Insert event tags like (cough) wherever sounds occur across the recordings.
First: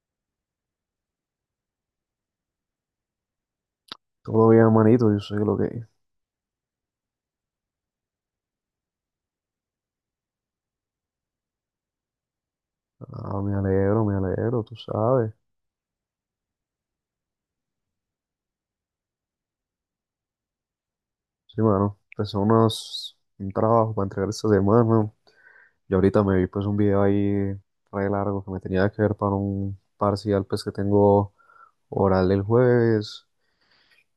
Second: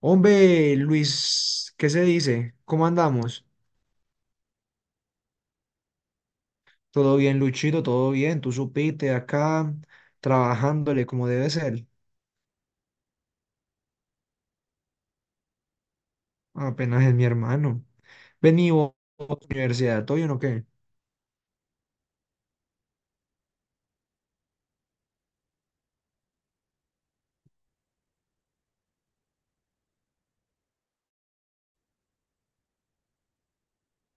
Hombre, Luis, ¿qué se dice? ¿Cómo andamos? Todo bien, manito, yo sé lo que es. Todo bien, Luchito, todo bien. Tú supiste acá trabajándole como debe ser. Ah, me alegro, tú sabes. Apenas es mi hermano. Vení vos, universidad, ¿todo bien o qué? Sí, mano, empecé un trabajo para entregar esta semana, ¿no? Y ahorita me vi pues un video ahí re largo que me tenía que ver para un parcial pues que tengo oral el jueves.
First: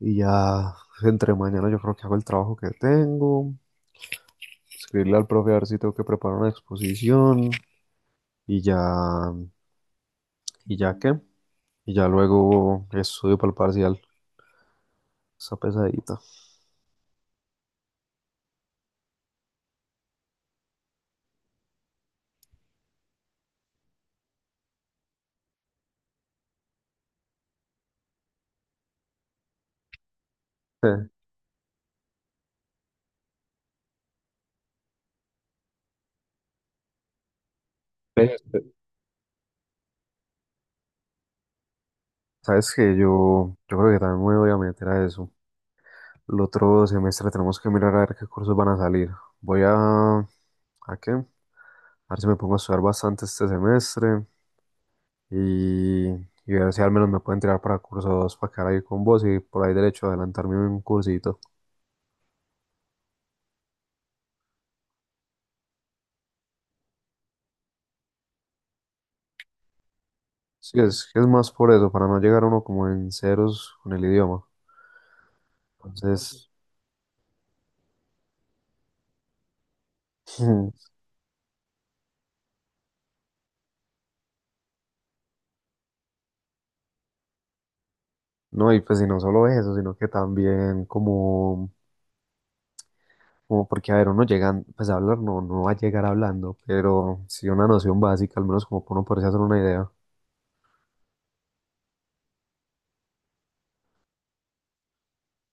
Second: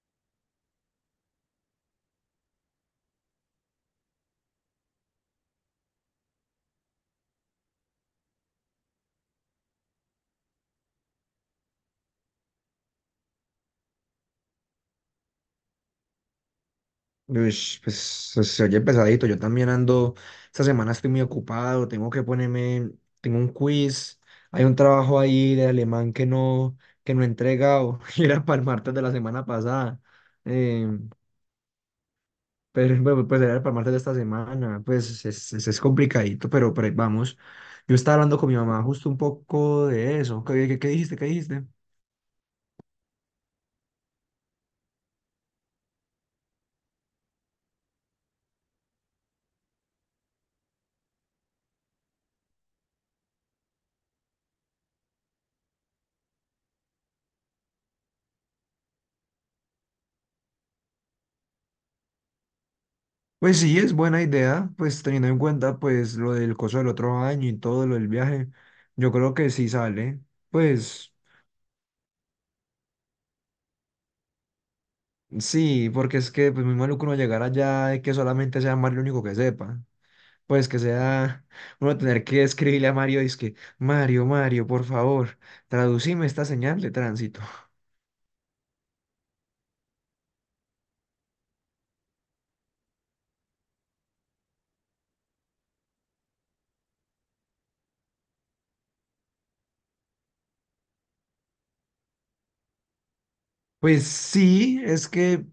Y ya entre mañana yo creo que hago el trabajo que tengo. Escribirle al profe a ver si tengo que preparar una exposición. Y ya, ¿Y ya qué? Y ya luego estudio para el parcial. Esa pesadita. Ush, pues se oye pesadito. Yo también ando. Esta semana estoy muy ocupado. Tengo que ponerme. Tengo un quiz. Hay un trabajo ahí de alemán que no he entregado. (laughs) Y era para el martes de la semana pasada. Em, (laughs) Pero bueno, era para martes de esta semana, pues es complicadito, pero ahí vamos. Yo estaba Ve, hablando con mi mamá justo un poco de eso. ¿Qué dijiste? ¿Qué dijiste? sabes que yo creo que también me voy a meter a eso. El otro semestre tenemos que mirar a ver qué cursos van a salir. Voy ¿a qué? A ver si me pongo a estudiar bastante este semestre y ver si al menos me pueden tirar para cursos para quedar ahí con vos y por ahí derecho a adelantarme un cursito. Pues sí, es buena idea, pues teniendo en cuenta pues lo del coso del otro año y todo lo del viaje, yo creo que sí sale. Sí, es Pues que es más por eso, para no llegar uno como en ceros con el idioma. sí, porque es Entonces, que pues muy maluco uno llegar allá y que solamente sea Mario el único que sepa. Pues que (laughs) sea (laughs) uno tener que escribirle a Mario, es que Mario, Mario, por favor, traducime esta señal de tránsito. no, y pues y no solo eso, sino que también como porque, a ver, uno llega, pues a hablar no, no va a llegar hablando, pero sí una noción básica, al menos como para uno poderse hacer una idea. Pues sí, es que,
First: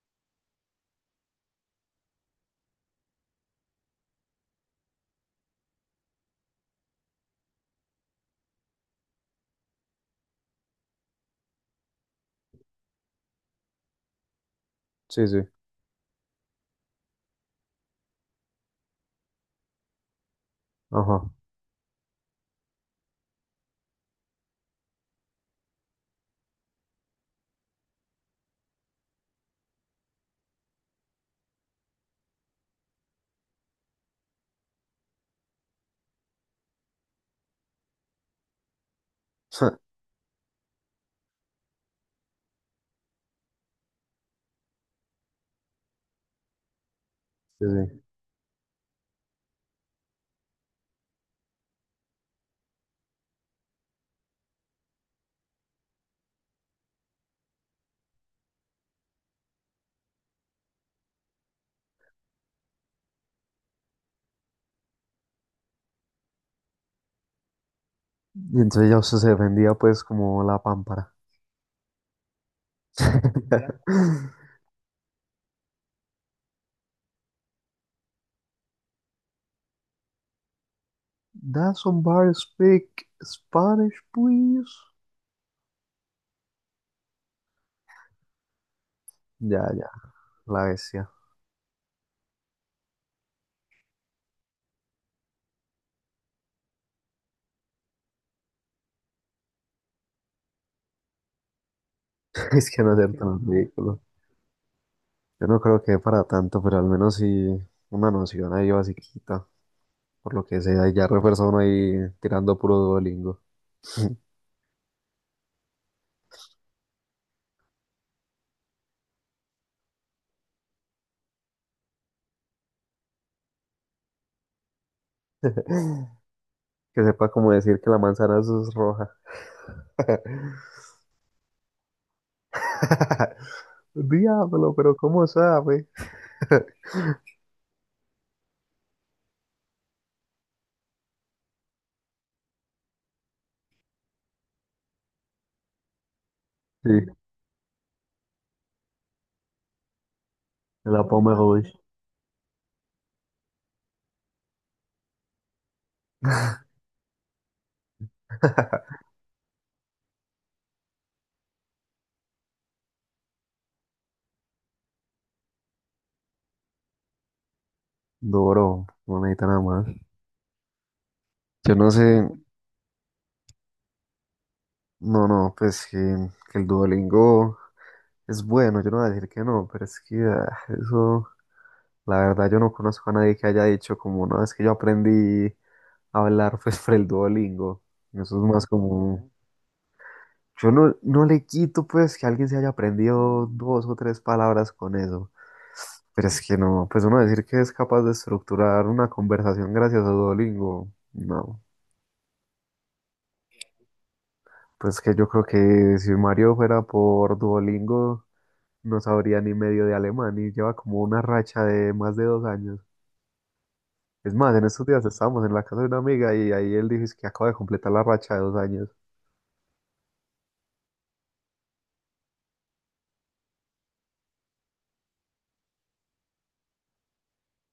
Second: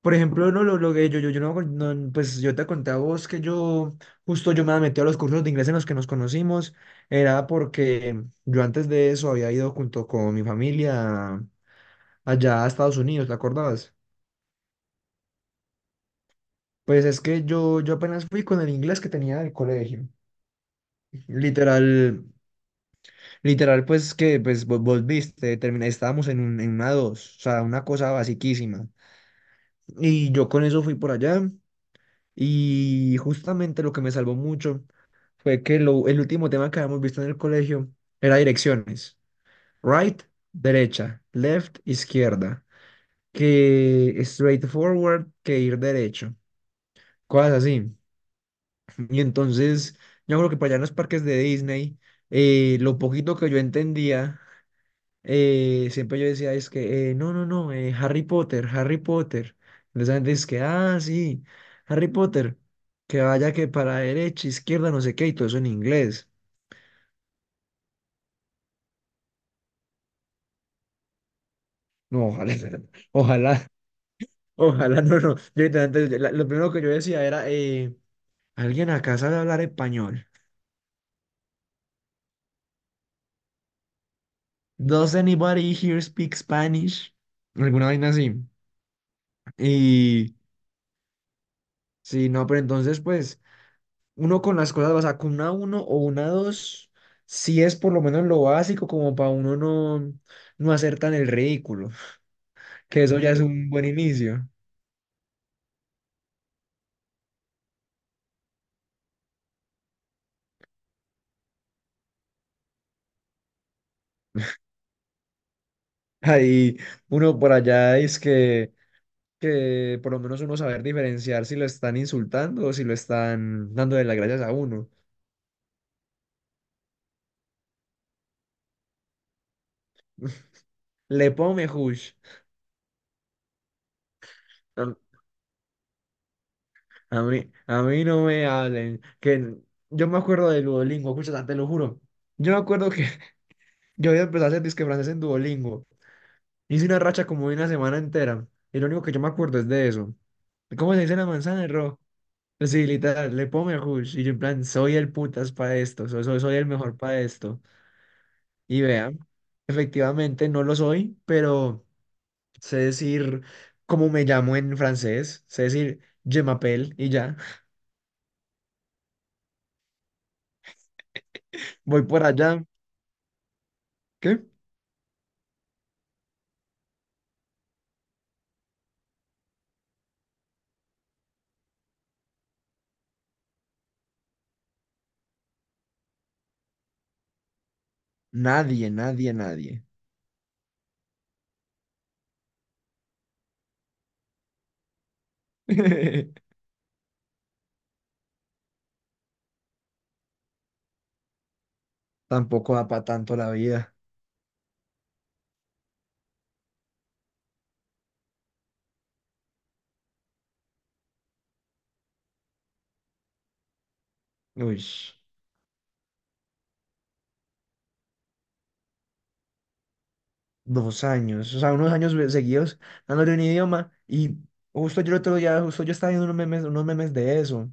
por ejemplo, no lo que yo no, no, pues yo te conté a vos que yo, justo yo me metí a los cursos de inglés en los que nos conocimos, era porque yo antes de eso había ido junto con mi familia allá a Estados Unidos, ¿te acordabas? Sí, sí, Pues es que yo apenas fui con el inglés que tenía del colegio, ajá. literal, literal, pues que, pues vos viste, terminé, estábamos en una dos, o sea, una cosa basiquísima, y yo con eso fui por allá. Y justamente lo que me salvó mucho fue que el último tema que habíamos visto en el colegio era direcciones. (laughs) Right, derecha, left, izquierda, que straightforward, que ir derecho, cosas Sí, así. sí. Y entonces, yo creo que para allá en los parques de Disney, lo poquito que yo entendía siempre yo decía, es que, no, no, no, Harry Potter, Harry Potter. Entonces la gente dice que, ah, sí, Harry Potter, que vaya que para derecha, izquierda, no sé qué, y todo eso en inglés. Y entonces ya usted se defendía pues como la pámpara. No, ojalá, (laughs) ojalá, (laughs) ojalá, no, no. Yo, literalmente, lo primero que yo decía era, ¿alguien acá sabe hablar español? Does somebody speak Spanish, please? ¿Does anybody here speak Spanish? Alguna vaina así. Ya, ya, Y la bestia. sí, no, pero entonces, pues. Uno con las cosas, o sea, con una uno o una 2, sí es por lo menos lo básico como para uno no, no hacer tan el ridículo, (laughs) Es que (laughs) no que ser eso ya tan es un buen ridículo. inicio. Yo no creo que para tanto, pero al menos sí una noción ahí basiquita. Por lo que sea, y ya refuerza uno ahí tirando puro Duolingo. (laughs) Ahí uno por allá es que por lo menos uno saber diferenciar si lo están insultando o si lo están dando de las gracias a uno. (laughs) Que sepa como decir que la manzana es roja. Le pone hush. (laughs) Diablo, A pero ¿cómo sabe? (laughs) a mí, a mí no me hablen. Que yo me acuerdo de Duolingo, escucha, te lo juro. Yo me acuerdo que (laughs) yo había empezado a hacer disque francés en Duolingo. Hice Sí, una racha como de una semana entera. Y lo único que yo me acuerdo es de eso. ¿Cómo se la dice la Pomerol. manzana, Ro? Sí, literal, le pongo el hush. Y yo en plan, soy el putas para esto. Soy el mejor para esto. Y (laughs) vean, efectivamente no lo soy, pero sé decir cómo me llamo en francés. Sé decir, je m'appelle y ya. (laughs) Duro, no necesita nada más. Yo no Voy por sé, allá. ¿Qué? no, no, pues que el Duolingo es bueno, yo no voy a decir que no, pero es que eso, la verdad, yo no conozco a nadie que haya dicho como, no, es que yo aprendí a hablar (laughs) pues por el Duolingo. Eso es más Nadie, como. nadie, nadie. Yo no le quito pues que alguien se haya aprendido dos o tres palabras con eso. Pero es que (laughs) no, pues uno decir que es capaz de estructurar una conversación gracias a Duolingo, no. Tampoco da para tanto la vida. Pues que yo creo que si Mario fuera por Duolingo, no sabría ni medio de alemán y lleva como una racha de más de dos años. Es más, en Uy. estos días estábamos en la casa de una amiga y ahí él dijo: "Es que acaba de completar la racha de dos años". 2 años, o sea, unos años seguidos dándole un idioma y justo yo el otro día, justo yo estaba viendo unos memes de eso.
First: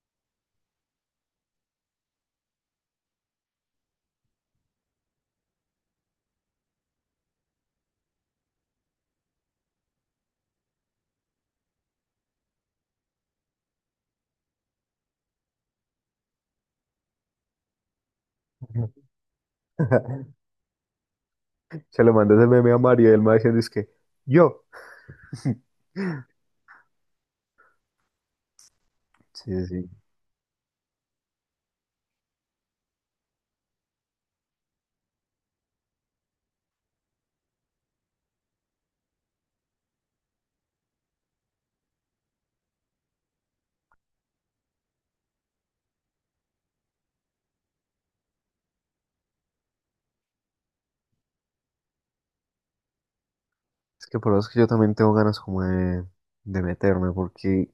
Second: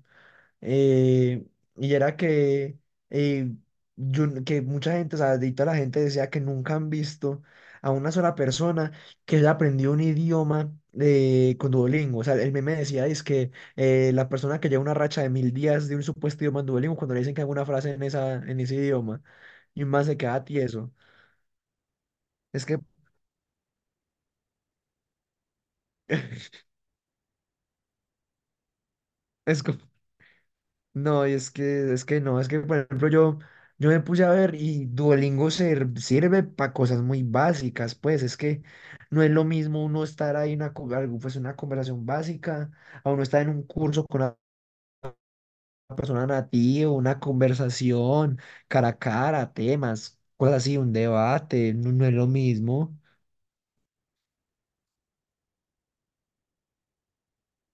eh, y era que, eh, yo, que mucha gente, o sea, de toda la gente decía que nunca han visto a una sola persona que haya aprendido un idioma con Duolingo. O sea, el meme decía es que la persona que lleva una racha de 1.000 días de un supuesto idioma en Duolingo, cuando le dicen que haga una frase en, en ese idioma, y más se (laughs) queda tieso. Se le mandé ese Es meme a que Mario y él me va diciendo es que yo. (laughs) (laughs) Sí, es como... sí. No, y es que, no, es que por ejemplo yo me puse a ver y Duolingo sirve para cosas muy básicas, pues es que no es lo mismo uno estar ahí en una, algo, pues, una conversación básica, a uno estar en un curso con una persona nativa, una conversación cara a cara, temas, cosas así, un debate, no, no es lo mismo. Es que por eso es que yo también tengo ganas como de meterme, porque,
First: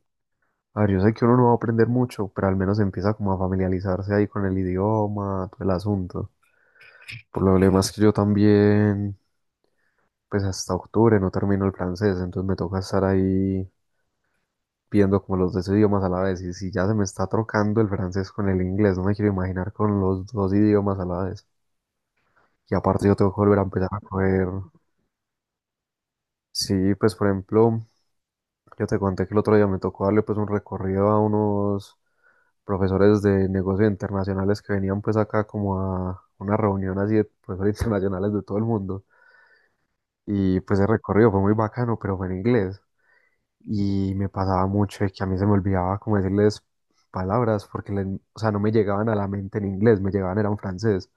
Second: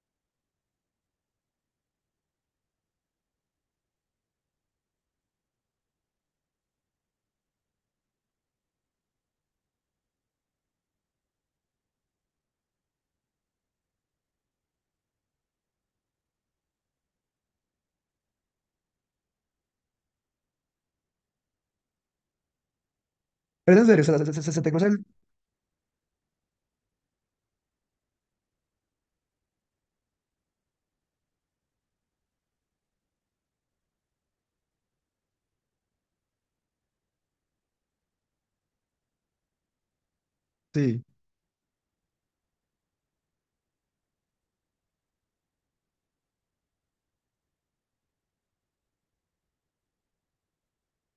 a ver, yo sé que uno no va a aprender mucho, pero al menos empieza como a familiarizarse ahí con el idioma, todo el asunto. Por lo demás que yo también, pues hasta octubre no termino el francés, entonces me toca estar ahí viendo como los dos idiomas a la vez. Y si ya se me está trocando el francés con el inglés, no me quiero imaginar con los dos idiomas a la vez. Y aparte yo tengo que volver a Pero en empezar a serio, se, se, se- coger, se- se te cruza el... sí, pues por ejemplo. Yo te conté que el otro día me tocó darle pues un recorrido a unos profesores de negocios internacionales que venían pues acá como a una reunión así de profesores (laughs) internacionales de todo el mundo. Y pues el Sí. recorrido fue muy bacano, pero fue en inglés. Y me pasaba mucho de que a mí se me olvidaba como decirles palabras porque, o sea, no me llegaban a la mente en inglés, me llegaban era en francés.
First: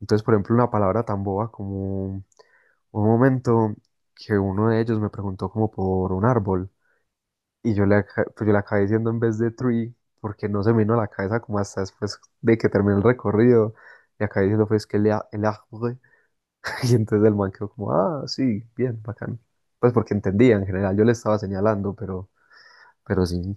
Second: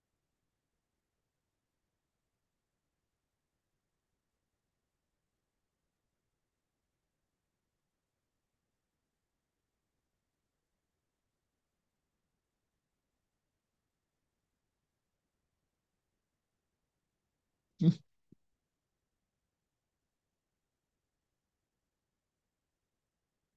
Entonces, por ejemplo, una palabra tan boba como hubo un momento que uno de ellos me preguntó como por un árbol. Pues yo le acabé diciendo en vez de tree, porque no se me vino a la cabeza como hasta después de que terminé el recorrido. Le acabé diciendo pues que el arbre. (laughs) Y entonces el man quedó como, ah, sí, bien, bacán. Pues porque entendía en general, yo le estaba señalando, pero sí.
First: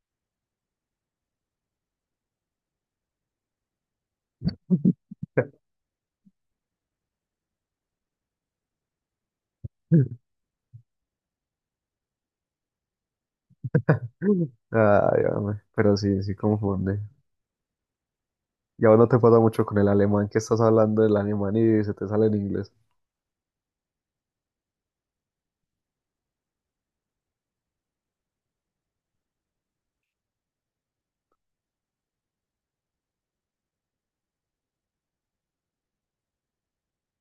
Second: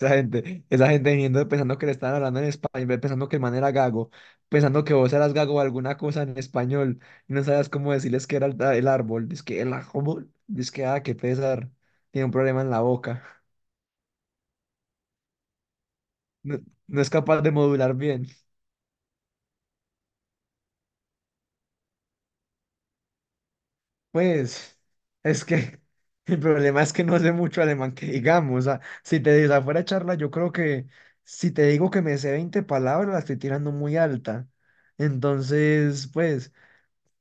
Esa gente viniendo pensando que le estaban hablando en español, pensando que el man era gago, pensando que vos eras gago o alguna cosa en español, y no sabías cómo decirles que era el árbol. Dice que el (laughs) árbol, dice que, ah, qué pesar, tiene un problema en la boca. Ay, hombre, pero sí, sí No, confunde. no es capaz de modular bien. Y ahora no te pasa mucho con el alemán que estás hablando del alemán y se te sale en inglés. Pues, es que (laughs) el problema es que no sé mucho alemán que digamos. O sea, si te digo afuera charla, yo creo que si te digo que me sé 20 palabras, la estoy tirando muy alta. Entonces, pues.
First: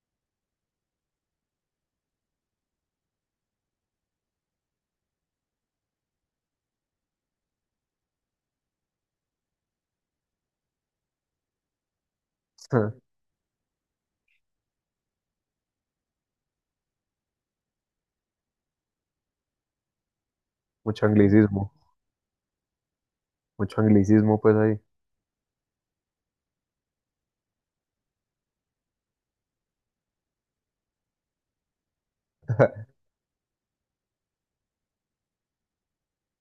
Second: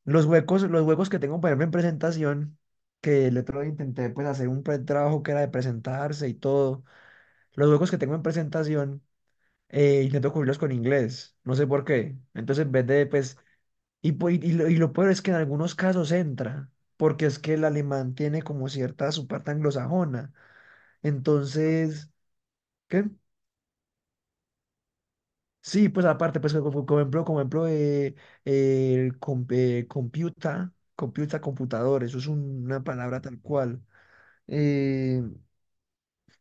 Los huecos que tengo, por ejemplo, en presentación, que el otro día intenté pues hacer un trabajo que era de presentarse y todo, los huecos que tengo en presentación, intento cubrirlos con inglés, no sé por qué. Entonces, en vez de (laughs) pues, y lo peor es que en algunos casos entra, porque es que el alemán tiene como cierta su parte anglosajona. Mucho anglicismo, Entonces, ¿qué? mucho anglicismo pues ahí. Sí, pues aparte, pues como ejemplo, el computador, eso es una palabra tal cual. Eh,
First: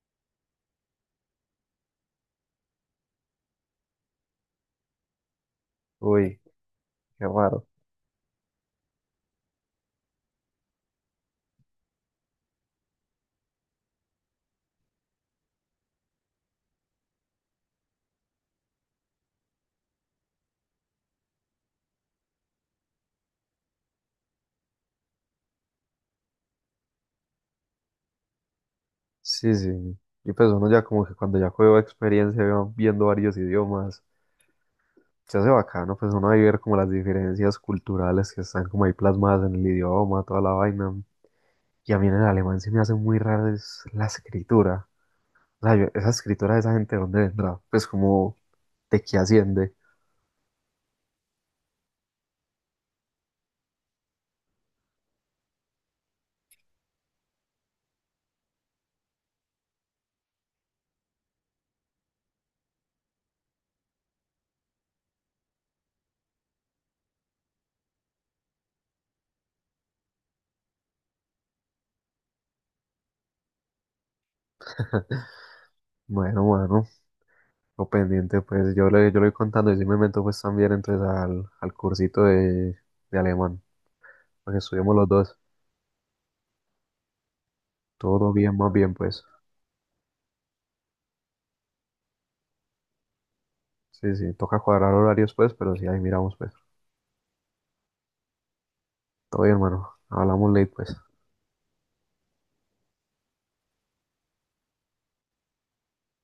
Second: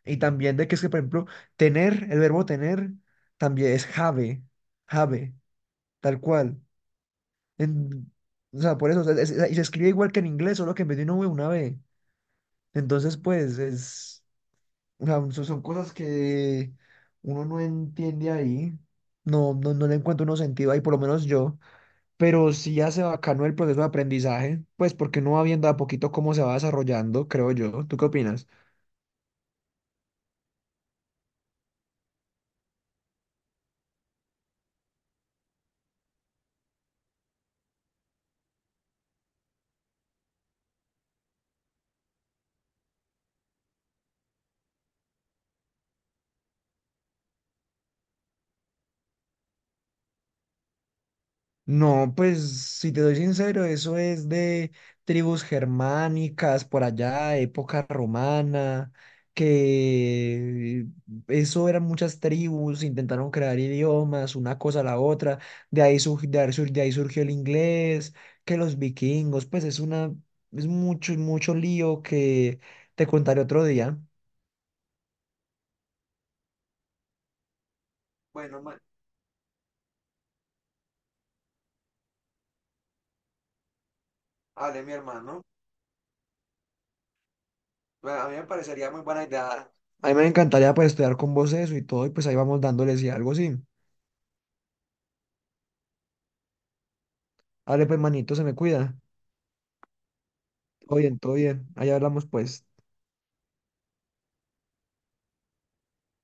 y también de que es que, por ejemplo, tener, el verbo tener también es have, have, tal Uy, cual. qué raro. En- o sea, por eso, o sea, y se escribe igual que en inglés, solo que en vez de una V, una B. Entonces, pues, es, o sea, son cosas que uno no entiende ahí. No, no, no le encuentro uno sentido ahí, por lo menos yo. Pero sí hace bacano el proceso de aprendizaje, pues porque uno va viendo de a poquito cómo se va desarrollando, creo yo. ¿Tú qué opinas? Sí, sí. Y pues uno ya como que cuando ya cogió experiencia va viendo varios idiomas, se hace bacano, pues uno va a ver como las diferencias culturales que están como ahí plasmadas en el idioma, toda la vaina. Y a mí en el alemán se me hace muy raro es la escritura. O sea, esa escritura de esa gente, ¿de ¿dónde vendrá? Pues como, ¿de qué asciende? No, pues si te soy sincero, eso es de tribus germánicas por allá, época romana, que eso eran muchas tribus, intentaron crear idiomas, una cosa a la otra, de ahí surgió el inglés, que los vikingos, pues es mucho, mucho lío que te contaré otro día. Bueno, bueno, lo pendiente, Bueno, pues yo le voy contando y si me meto pues también entonces al cursito de alemán, para que hable mi estudiemos los dos. hermano. Bueno, a Todo mí me bien, más parecería bien, muy pues. buena idea. A mí me encantaría pues estudiar con vos eso y todo, y pues ahí vamos dándoles y algo así. Sí, sí, toca cuadrar horarios pues, pero sí, ahí miramos pues. Dale, pues, manito, se me cuida. Todo bien, hermano. Hablamos late pues. Todo bien, todo bien. Ahí hablamos pues.